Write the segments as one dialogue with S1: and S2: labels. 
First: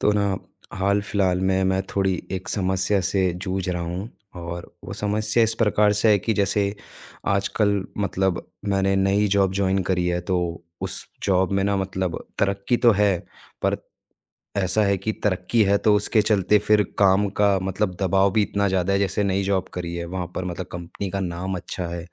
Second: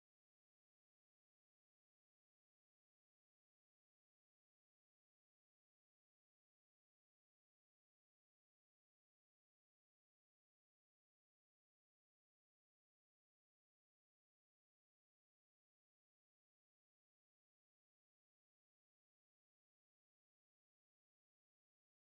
S1: तो ना, हाल-फिलहाल में मैं थोड़ी एक समस्या से जूझ रहा हूँ। और वो समस्या इस प्रकार से है कि जैसे आजकल मतलब मैंने नई जॉब जॉइन करी है, तो उस जॉब में ना मतलब तरक्की तो है, पर ऐसा है कि तरक्की है तो उसके चलते फिर काम का मतलब दबाव भी इतना ज़्यादा है। जैसे नई जॉब करी है, वहाँ पर मतलब कंपनी का नाम अच्छा है।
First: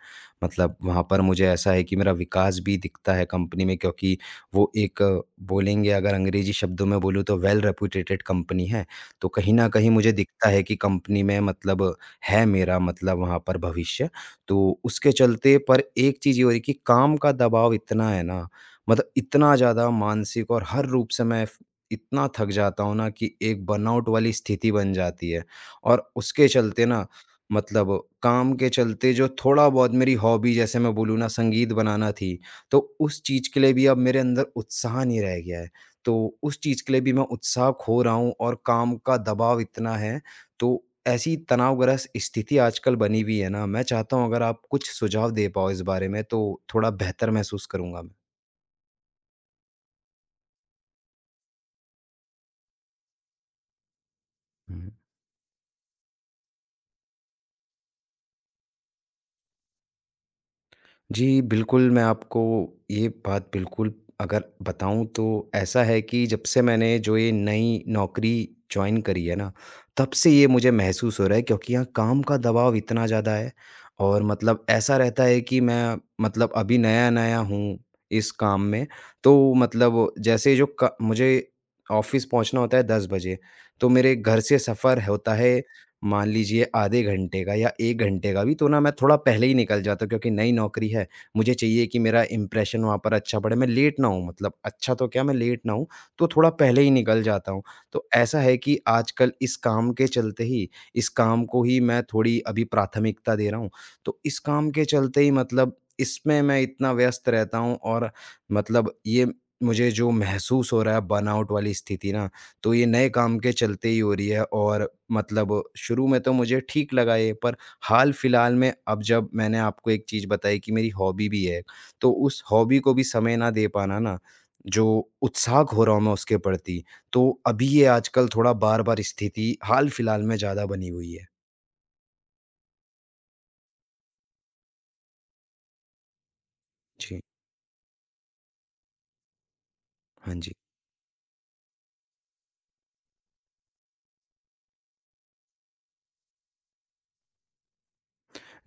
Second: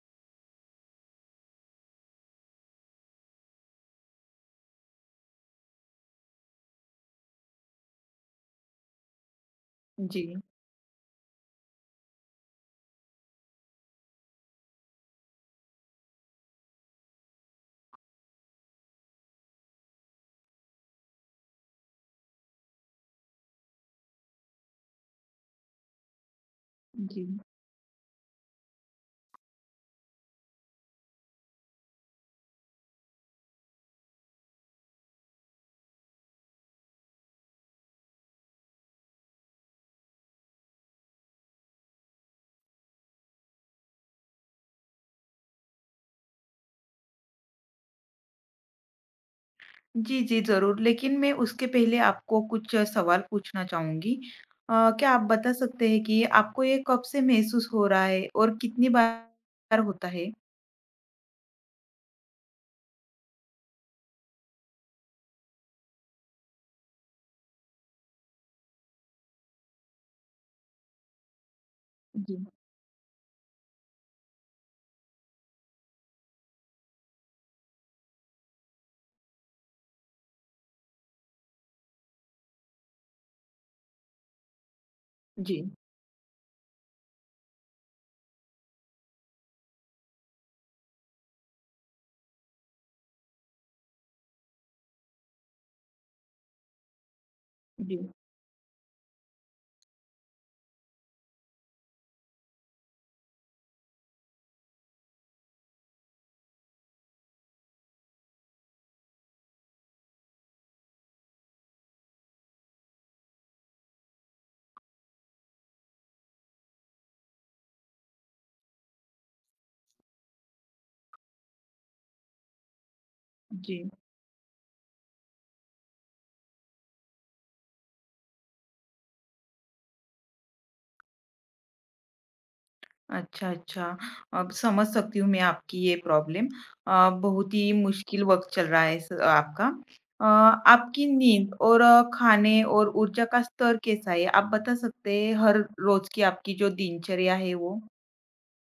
S1: मतलब वहाँ पर मुझे ऐसा है कि मेरा विकास भी दिखता है कंपनी में, क्योंकि वो एक बोलेंगे, अगर अंग्रेज़ी शब्दों में बोलूँ तो वेल रेप्यूटेटेड कंपनी है। तो कहीं न कहीं मुझे
S2: जी,
S1: दिखता है कि कंपनी में मतलब है मेरा, मतलब वहाँ पर भविष्य। तो उसके चलते पर एक चीज़ ये हो रही है कि काम का दबाव इतना है ना, मतलब इतना ज़्यादा मानसिक और हर रूप से मैं इतना थक जाता हूँ ना कि एक बर्नआउट वाली स्थिति बन जाती है। और उसके चलते ना
S2: जी।
S1: मतलब काम के चलते जो थोड़ा बहुत मेरी हॉबी, जैसे मैं बोलूँ ना, संगीत बनाना थी, तो उस चीज़ के लिए भी अब मेरे अंदर उत्साह नहीं रह गया है। तो उस चीज़ के लिए भी मैं उत्साह खो रहा हूँ और काम का दबाव इतना है, तो ऐसी तनावग्रस्त स्थिति आजकल बनी हुई है ना, मैं चाहता हूँ अगर आप कुछ सुझाव दे पाओ इस बारे में तो थोड़ा बेहतर महसूस करूँगा मैं।
S2: जी, जी, ज़रूर। लेकिन मैं उसके पहले आपको कुछ सवाल पूछना चाहूँगी। अ,
S1: हुँ।
S2: क्या आप बता सकते हैं कि आपको ये कब से महसूस हो रहा है और कितनी बार होता है?
S1: जी, बिल्कुल, मैं आपको ये बात बिल्कुल अगर बताऊँ तो ऐसा है कि जब से मैंने जो ये नई नौकरी जॉइन करी है ना, तब से ये मुझे महसूस हो रहा है, क्योंकि यहाँ काम
S2: जी,
S1: का दबाव इतना ज़्यादा है और मतलब ऐसा रहता है कि मैं मतलब अभी नया-नया हूँ इस काम में। तो मतलब जैसे जो क मुझे ऑफ़िस पहुँचना होता है 10 बजे, तो मेरे घर से सफ़र होता है,
S2: जी,
S1: मान लीजिए आधे घंटे का या 1 घंटे का भी, तो ना मैं थोड़ा पहले ही निकल जाता हूँ, क्योंकि नई नौकरी है। मुझे चाहिए कि मेरा इम्प्रेशन वहाँ पर अच्छा पड़े, मैं लेट ना हूँ, मतलब अच्छा तो क्या, मैं लेट ना हूँ, तो थोड़ा पहले ही निकल जाता हूँ।
S2: जी,
S1: तो ऐसा है कि आजकल इस काम के चलते ही इस काम को ही मैं थोड़ी अभी प्राथमिकता दे रहा हूँ। तो इस काम के चलते ही मतलब इसमें मैं इतना व्यस्त रहता हूँ, और मतलब ये मुझे जो महसूस हो रहा है बर्नआउट वाली स्थिति ना, तो ये नए काम के चलते ही हो रही है। और मतलब शुरू में तो मुझे ठीक लगा ये, पर हाल-फिलहाल में अब जब मैंने आपको एक चीज़ बताई कि मेरी हॉबी भी है, तो उस हॉबी को भी समय ना दे
S2: जी।
S1: पाना ना, जो उत्साह खो रहा हूँ मैं उसके प्रति, तो अभी ये आजकल थोड़ा बार-बार स्थिति हाल-फिलहाल में ज़्यादा बनी हुई है।
S2: अच्छा, अच्छा। अब समझ सकती हूँ मैं आपकी ये प्रॉब्लम।
S1: जी,
S2: बहुत ही मुश्किल वक़्त चल रहा है स आपका। अ,
S1: हाँ जी।
S2: आपकी नींद और खाने और ऊर्जा का स्तर कैसा है? आप बता सकते हैं हर रोज़ की आपकी जो दिनचर्या है वो?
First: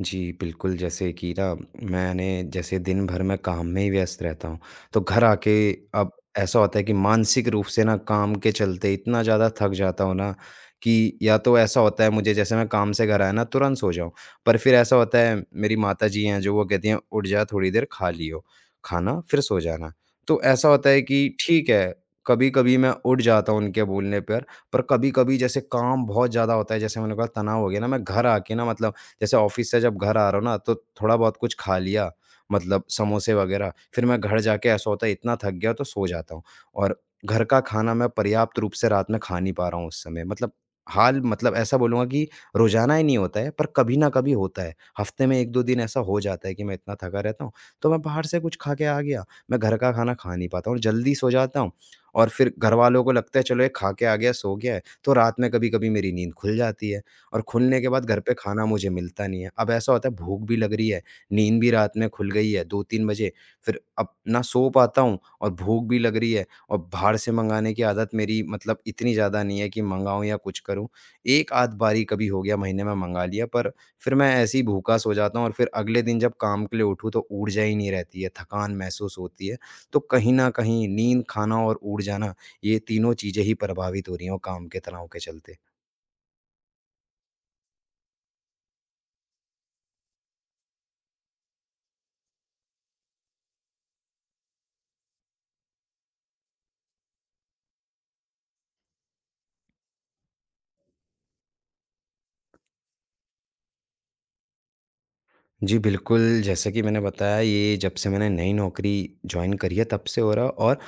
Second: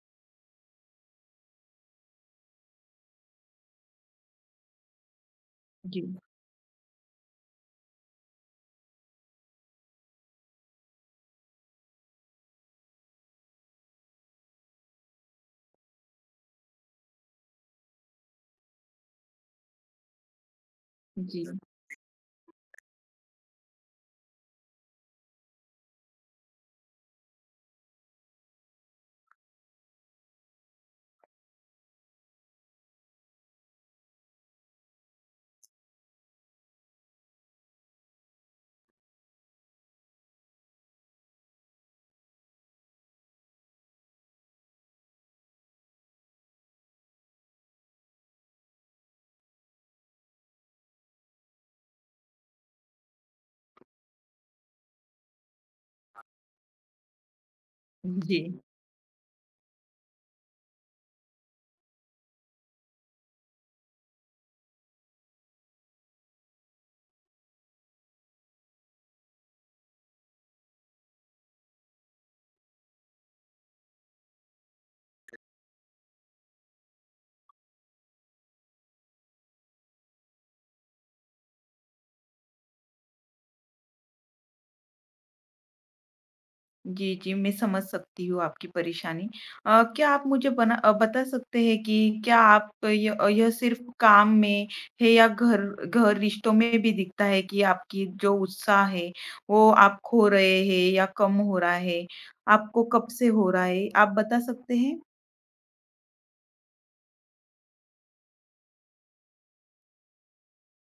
S1: जी, बिल्कुल, जैसे कि ना मैंने जैसे दिन भर मैं काम में ही व्यस्त रहता हूँ, तो घर आके
S2: जी।
S1: अब ऐसा होता है कि मानसिक रूप से ना काम के चलते इतना ज़्यादा थक जाता हूँ ना कि या तो ऐसा होता है मुझे जैसे मैं काम से घर आया ना तुरंत सो जाऊँ, पर फिर ऐसा होता है मेरी माताजी हैं जो वो कहती हैं, "उठ जा, थोड़ी देर खा लियो, खाना फिर सो जाना।" तो ऐसा होता है कि
S2: जी,
S1: ठीक है, कभी-कभी मैं उठ जाता हूँ उनके बोलने पर कभी-कभी जैसे काम बहुत ज़्यादा होता है, जैसे मैंने कहा तनाव हो गया ना, मैं घर आके ना मतलब, जैसे ऑफिस से जब घर आ रहा हूँ ना तो थोड़ा बहुत कुछ खा लिया, मतलब समोसे वगैरह, फिर मैं घर जाके ऐसा होता है इतना थक गया तो सो जाता हूँ, और घर का खाना मैं पर्याप्त रूप से रात में खा नहीं पा रहा हूँ उस समय। मतलब हाल, मतलब ऐसा बोलूँगा कि रोज़ाना ही नहीं होता है, पर कभी ना कभी होता है। हफ्ते में 1-2 दिन ऐसा हो जाता है कि मैं इतना थका रहता हूँ, तो मैं बाहर से कुछ खा के आ गया, मैं घर का खाना खा नहीं पाता हूँ, जल्दी सो जाता हूँ। और फिर घर वालों को लगता है चलो ये खा के आ गया सो गया है, तो रात में कभी-कभी मेरी नींद खुल जाती है। और खुलने के बाद घर पे
S2: जी।
S1: खाना मुझे मिलता नहीं है। अब ऐसा होता है भूख भी लग रही है, नींद भी रात में खुल गई है 2-3 बजे, फिर अब ना सो पाता हूँ और भूख भी लग रही है, और बाहर से मँगाने की आदत मेरी मतलब इतनी ज़्यादा नहीं है कि मँगाऊँ या कुछ करूँ। एक आध बारी कभी हो गया महीने में मँगा लिया, पर फिर मैं ऐसे ही भूखा सो जाता हूँ, और फिर अगले दिन जब काम के लिए उठूँ तो ऊर्जा ही नहीं रहती है, थकान महसूस होती है। तो कहीं न कहीं नींद, खाना और ऊर्जा ना, ये तीनों चीज़ें ही प्रभावित हो रही हैं वो काम के तनाव के चलते।
S2: जी, जी, मैं समझ सकती हूँ आपकी परेशानी। क्या आप मुझे बता सकते हैं कि क्या आप यह सिर्फ़ काम में है या घर घर रिश्तों में भी दिखता है कि आपकी जो उत्साह है, वो आप खो रहे हैं या कम हो रहा है? आपको कब से हो रहा है? आप बता सकते हैं?
S1: जी, बिल्कुल, जैसा कि मैंने बताया ये जब से मैंने नई नौकरी जॉइन करी है तब से हो रहा है। और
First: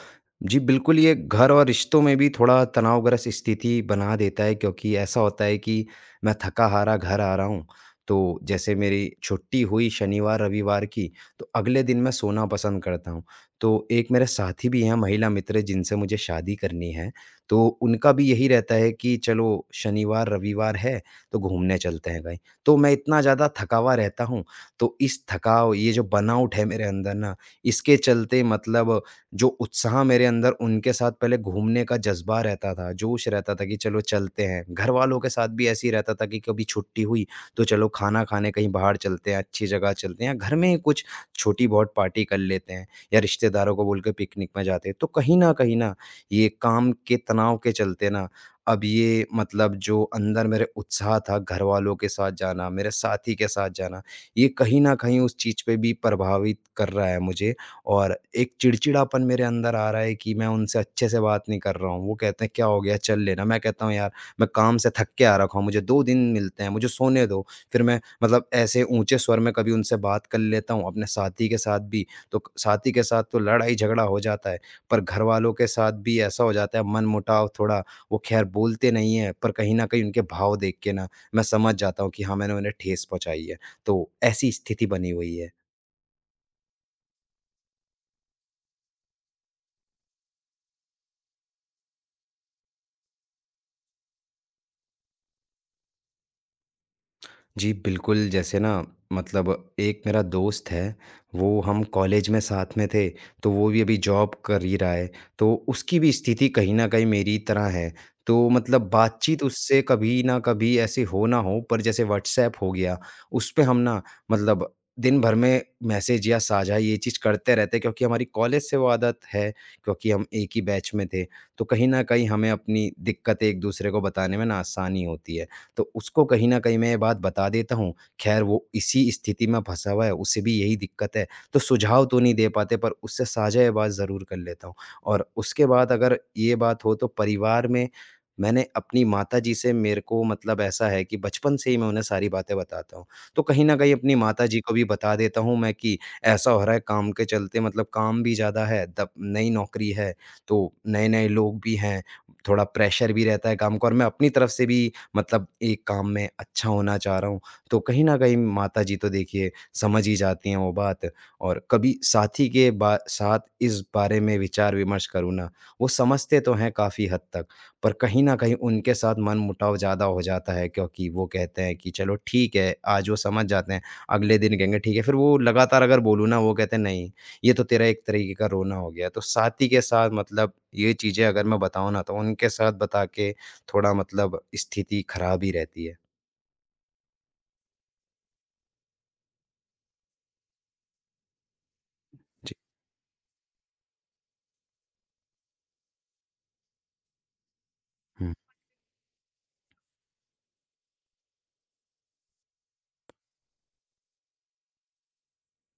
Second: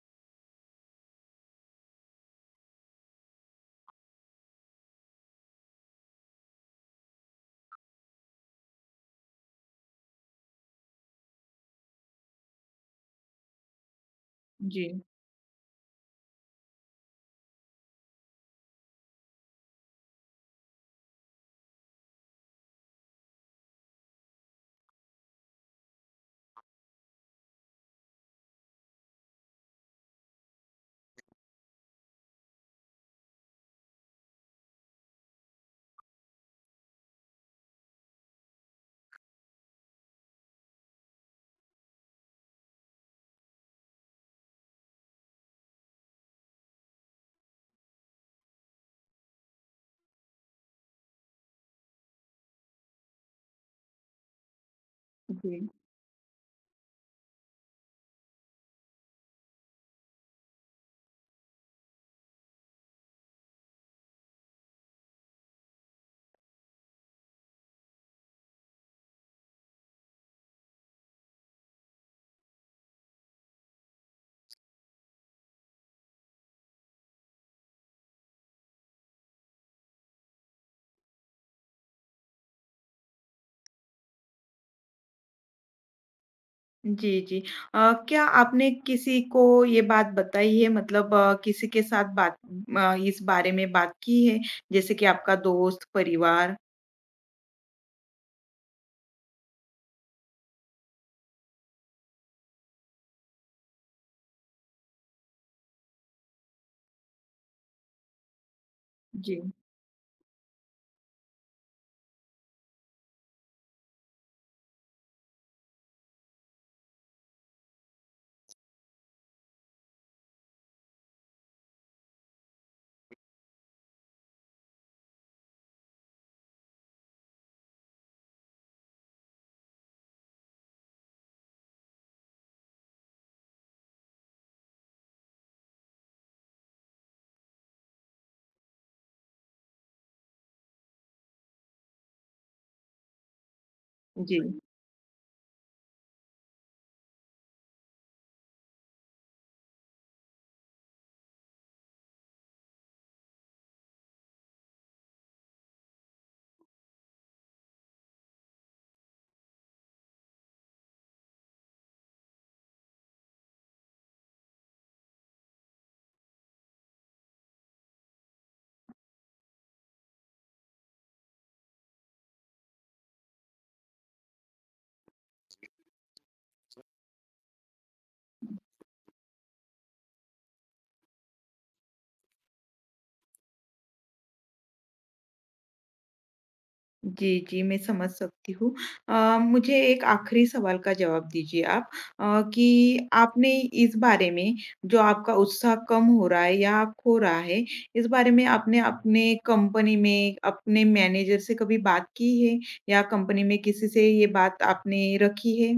S1: जी, बिल्कुल, ये घर और रिश्तों में भी थोड़ा तनावग्रस्त स्थिति बना देता है, क्योंकि ऐसा होता है कि मैं थका-हारा घर आ रहा हूँ, तो जैसे मेरी छुट्टी हुई शनिवार-रविवार की, तो अगले दिन मैं सोना पसंद करता हूँ। तो एक मेरे साथी भी
S2: जी,
S1: हैं, महिला मित्र, जिनसे मुझे शादी करनी है, तो उनका भी यही रहता है कि चलो, शनिवार-रविवार है, तो घूमने चलते हैं कहीं। तो मैं इतना ज़्यादा थका हुआ रहता हूँ, तो इस थकाव ये जो बर्नआउट है मेरे अंदर ना, इसके चलते मतलब जो उत्साह मेरे अंदर उनके साथ पहले घूमने का जज़्बा रहता था, जोश रहता था कि चलो चलते हैं। घरवालों के साथ भी ऐसे ही रहता था कि कभी छुट्टी हुई तो चलो खाना खाने कहीं बाहर चलते हैं, अच्छी जगह चलते हैं, या घर में ही कुछ छोटी-बहुत पार्टी कर लेते हैं, या रिश्तेदारों को बोल के पिकनिक में जाते हैं। तो कहीं न कहीं ना ये काम के तनाव के चलते ना अब ये, मतलब जो अंदर मेरे उत्साह था घरवालों के साथ जाना, मेरे साथी के साथ जाना, ये कहीं न कहीं उस
S2: जी।
S1: चीज़ पे भी प्रभावित कर रहा है मुझे। और एक चिड़चिड़ापन मेरे अंदर आ रहा है कि मैं उनसे अच्छे से बात नहीं कर रहा हूँ। वो कहते हैं, "क्या हो गया? चल लेना।" मैं कहता हूँ, "यार, मैं काम से थक के आ रखा हूँ, मुझे 2 दिन मिलते हैं, मुझे सोने दो।" फिर मैं मतलब ऐसे ऊँचे स्वर में कभी उनसे बात कर लेता हूँ, अपने साथी के साथ भी। तो क साथी के साथ तो लड़ाई-झगड़ा हो जाता है, पर घरवालों के साथ भी ऐसा हो जाता है मनमुटाव थोड़ा। वो ख़ैर बोलते नहीं हैं, पर कहीं न कहीं उनके भाव देख के ना, मैं समझ जाता हूँ कि हाँ, मैंने उन्हें ठेस पहुँचाई है। तो ऐसी स्थिति बनी हुई है।
S2: जी, जी। क्या आपने किसी को ये बात बताई है, मतलब किसी के साथ इस बारे में बात की है? जैसे कि आपका दोस्त, परिवार?
S1: जी, बिल्कुल, जैसे ना मतलब एक मेरा दोस्त है, वो हम कॉलेज में साथ में थे, तो वो भी अभी जॉब कर ही रहा है, तो उसकी भी स्थिति कहीं न कहीं मेरी तरह है। तो मतलब
S2: जी,
S1: बातचीत उससे कभी न कभी ऐसी हो ना हो, पर जैसे व्हाट्सऐप हो गया, उस पे हम ना मतलब दिन भर में मैसेज या साझा ये चीज़ करते रहते हैं, क्योंकि हमारी कॉलेज से वो आदत है, क्योंकि हम एक ही बैच में थे। तो कहीं न कहीं हमें अपनी दिक्कतें एक-दूसरे को बताने में ना आसानी होती है। तो उसको कहीं न कहीं मैं ये बात बता देता हूँ, खैर वो इसी स्थिति में फँसा हुआ है, उसे भी यही दिक्कत है, तो सुझाव तो नहीं दे पाते पर उससे साझा ये बात ज़रूर कर लेता हूँ। और उसके बाद अगर ये बात हो तो परिवार में मैंने अपनी माताजी से मेरे को, मतलब ऐसा है कि बचपन से ही मैं उन्हें सारी बातें बताता हूँ, तो कहीं न कहीं अपनी
S2: जी।
S1: माताजी को भी बता देता हूँ मैं कि ऐसा हो रहा है काम के चलते, मतलब काम भी ज़्यादा है, तब नई नौकरी है, तो नए-नए लोग भी हैं, थोड़ा प्रेशर भी रहता है काम का, और मैं अपनी तरफ से भी मतलब एक काम में अच्छा होना चाह रहा हूँ। तो कहीं न कहीं माताजी तो देखिए समझ ही जाती हैं वो बात। और कभी साथी के बा साथ इस बारे में विचार-विमर्श करूँ ना, वो समझते तो हैं काफ़ी हद तक, पर कहीं न कहीं उनके साथ मनमुटाव ज़्यादा हो जाता है, क्योंकि वो कहते हैं कि चलो ठीक है, आज वो समझ जाते हैं, अगले दिन कहेंगे ठीक है। फिर वो लगातार अगर बोलूँ ना वो कहते हैं नहीं, ये तो तेरा एक तरीके का रोना हो गया। तो साथी के साथ मतलब ये चीज़ें अगर मैं बताऊँ ना तो उनके साथ बता के थोड़ा मतलब स्थिति खराब ही रहती है।
S2: जी, जी, मैं समझ सकती हूँ। मुझे एक आखिरी सवाल का जवाब दीजिए आप,
S1: जी।
S2: कि आपने इस बारे में, जो आपका उत्साह कम हो रहा है या खो रहा है, इस बारे
S1: हुँ।
S2: में आपने अपने कंपनी में अपने मैनेजर से कभी बात की है? या कंपनी में किसी से ये बात आपने रखी है?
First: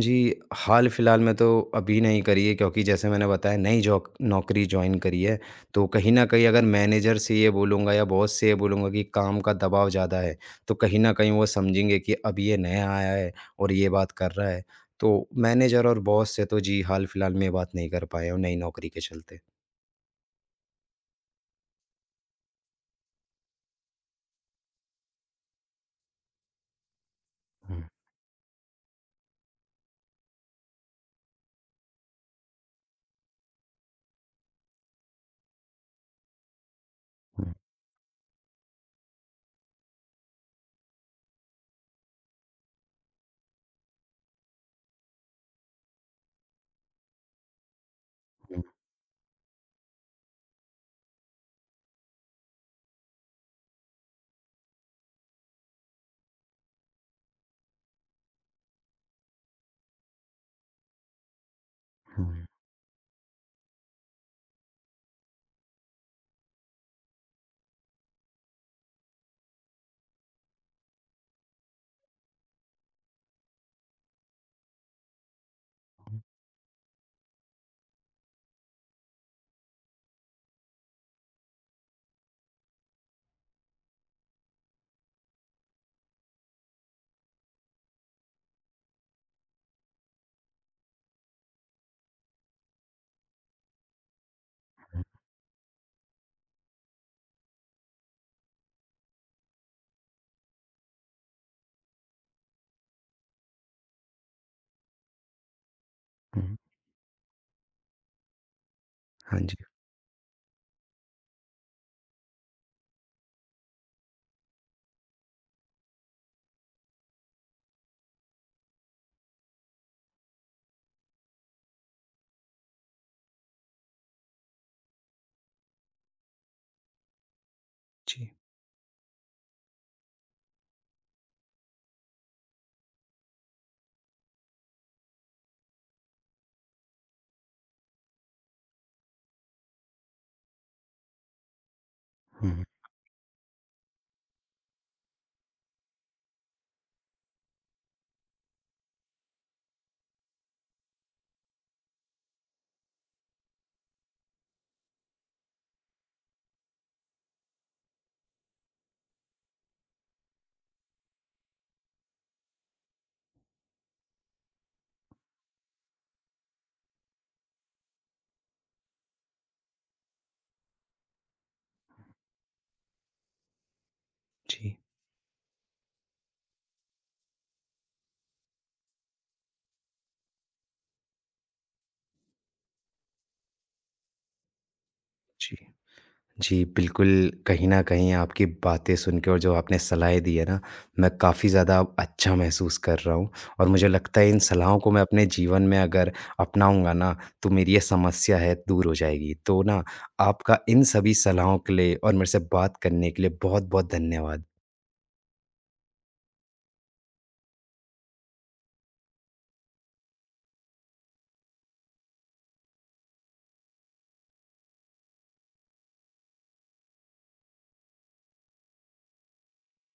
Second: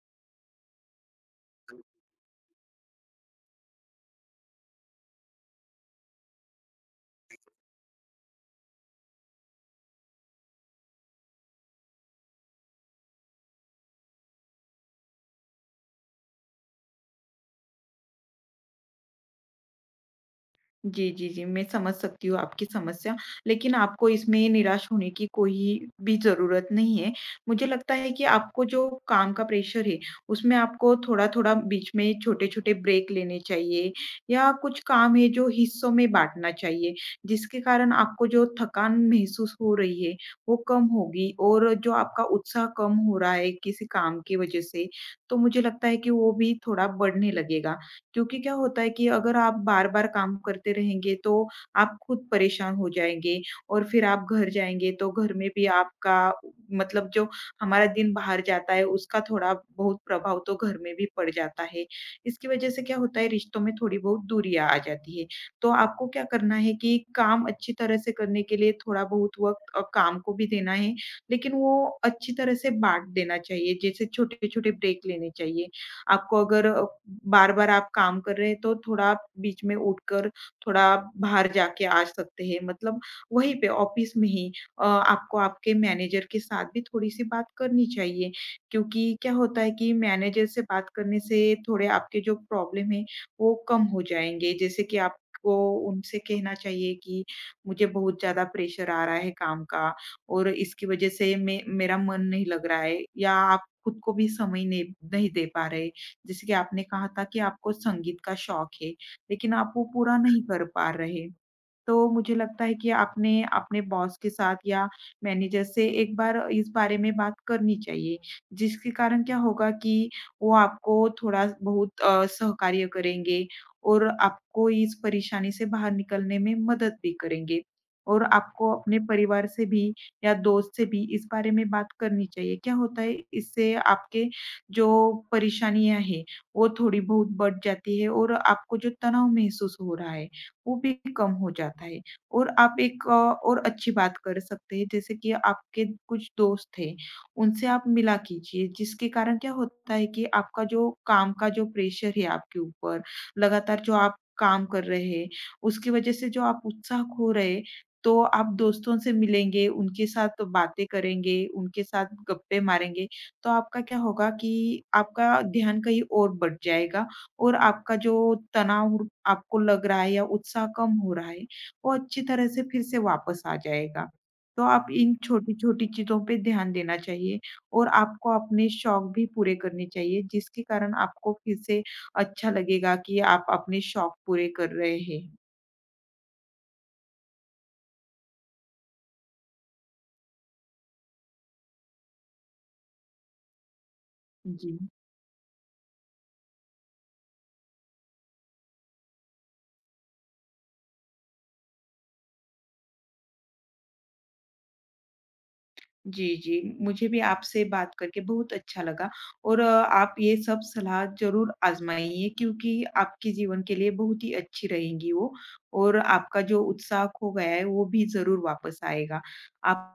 S1: जी, हाल-फिलहाल में तो अभी नहीं करी है, क्योंकि जैसे मैंने बताया नई जॉक नौकरी जॉइन करी है, तो कहीं न कहीं अगर मैनेजर से ये बोलूँगा या बॉस से ये बोलूँगा कि काम का दबाव ज़्यादा है, तो कहीं न कहीं वो समझेंगे कि अब ये नया आया है और ये बात कर रहा है। तो मैनेजर और बॉस से तो जी हाल-फिलहाल में ये बात नहीं कर पाए और नई नौकरी के चलते।
S2: जी, जी, जी। मैं समझ सकती हूँ आपकी समस्या, लेकिन आपको इसमें निराश होने की कोई भी ज़रूरत नहीं है। मुझे
S1: हुँ,
S2: लगता है कि आपको जो काम का प्रेशर है, उसमें आपको थोड़ा-थोड़ा बीच में छोटे-छोटे ब्रेक लेने चाहिए या कुछ काम है जो हिस्सों में बाँटना चाहिए,
S1: हुँ,
S2: जिसके कारण आपको जो थकान महसूस हो रही है, वो कम होगी, और जो आपका उत्साह कम हो रहा है किसी काम की वजह से, तो मुझे लगता है कि वो भी थोड़ा बढ़ने लगेगा। क्योंकि क्या
S1: हुँ,
S2: होता है कि अगर आप बार-बार काम करते रहेंगे, तो आप खुद परेशान हो जाएँगे और फिर आप घर जाएँगे, तो घर में भी आपका, मतलब जो हमारा दिन बाहर जाता है, उसका थोड़ा-बहुत प्रभाव तो घर में भी पड़ जाता है।
S1: हुँ,
S2: इसकी वजह से क्या होता है, रिश्तों में थोड़ी-बहुत दूरियाँ आ जाती है। तो आपको क्या करना है कि काम अच्छी तरह से करने के लिए थोड़ा-बहुत वक़्त काम को भी देना है, लेकिन वो अच्छी तरह से बाँट देना चाहिए, जैसे छोटे-छोटे ब्रेक लेने चाहिए। आपको अगर, बार-बार आप काम कर रहे हैं, तो थोड़ा आप बीच में उठकर थोड़ा आप बाहर जाके आ सकते हैं। मतलब वहीं पे ऑफ़िस में ही, आपको आपके मैनेजर के साथ भी थोड़ी-सी बात करनी चाहिए, क्योंकि क्या होता है कि मैनेजर से बात करने से थोड़े आपके जो प्रॉब्लम है, वो कम हो जाएँगे। जैसे कि आपको उनसे कहना चाहिए कि मुझे बहुत ज़्यादा प्रेशर आ रहा है काम का, और इसकी वज़ह से मे मेरा मन नहीं लग रहा है या आप खुद को भी समय नहीं नहीं दे पा रहे। जैसे कि
S1: हुँ।
S2: आपने कहा था कि आपको संगीत का शौक है,
S1: हाँ
S2: लेकिन
S1: जी।
S2: आप वो पूरा नहीं कर पा रहे। तो मुझे लगता है कि आपने अपने बॉस के साथ या मैनेजर से एक बार इस बारे में बात करनी चाहिए, जिसके कारण क्या होगा कि वो आपको थोड़ा बहुत सहकार्य करेंगे और आपको इस परेशानी से बाहर निकलने में मदद भी करेंगे। और
S1: जी।
S2: आपको अपने परिवार से भी या दोस्त से भी इस बारे में बात करनी चाहिए। क्या होता है, इससे आपके जो परेशानियाँ हैं, वो थोड़ी बहुत बढ़ जाती है और आपको जो तनाव महसूस हो रहा है, वो भी कम हो जाता है। और
S1: हुँ।
S2: आप एक, और अच्छी बात कर सकते हैं, जैसे कि आपके कुछ दोस्त थे, उनसे आप मिला कीजिए, जिसके कारण क्या होता है कि आपका जो काम का जो प्रेशर है आपके ऊपर, लगातार जो आप काम कर रहे हैं, उसकी वज़ह से जो आप उत्साह खो रहे, तो आप दोस्तों से मिलेंगे, उनके साथ बातें करेंगे, उनके साथ गप्पे मारेंगे, तो आपका क्या होगा कि आपका ध्यान कहीं और बँट जाएगा और आपका जो तनाव आपको लग रहा है या उत्साह कम हो रहा है, वो अच्छी तरह से फिर से वापस आ जाएगा। तो
S1: जी,
S2: आप इन छोटी-छोटी चीज़ों पे ध्यान देना चाहिए और आपको अपने शौक भी पूरे करने चाहिए, जिसके कारण आपको फिर से अच्छा लगेगा कि आप अपने शौक पूरे कर रहे हैं।
S1: जी। जी, बिल्कुल, कहीं न कहीं आपकी बातें सुन के और जो आपने सलाहें दी है ना, मैं काफ़ी ज़्यादा अब अच्छा महसूस कर रहा हूँ, और मुझे लगता है इन
S2: जी।
S1: सलाहों को मैं अपने जीवन में अगर अपनाऊँगा ना, तो मेरी ये समस्या है, दूर हो जाएगी। तो ना, आपका इन सभी सलाहों के लिए और मेरे से बात करने के लिए बहुत-बहुत धन्यवाद।
S2: जी, जी। मुझे भी आपसे बात करके बहुत अच्छा लगा और, आप ये सब सलाह ज़रूर आज़माइए, क्योंकि आपके जीवन के लिए बहुत ही अच्छी रहेंगी वो, और आपका जो उत्साह खो गया है, वो भी ज़रूर वापस आएगा। आप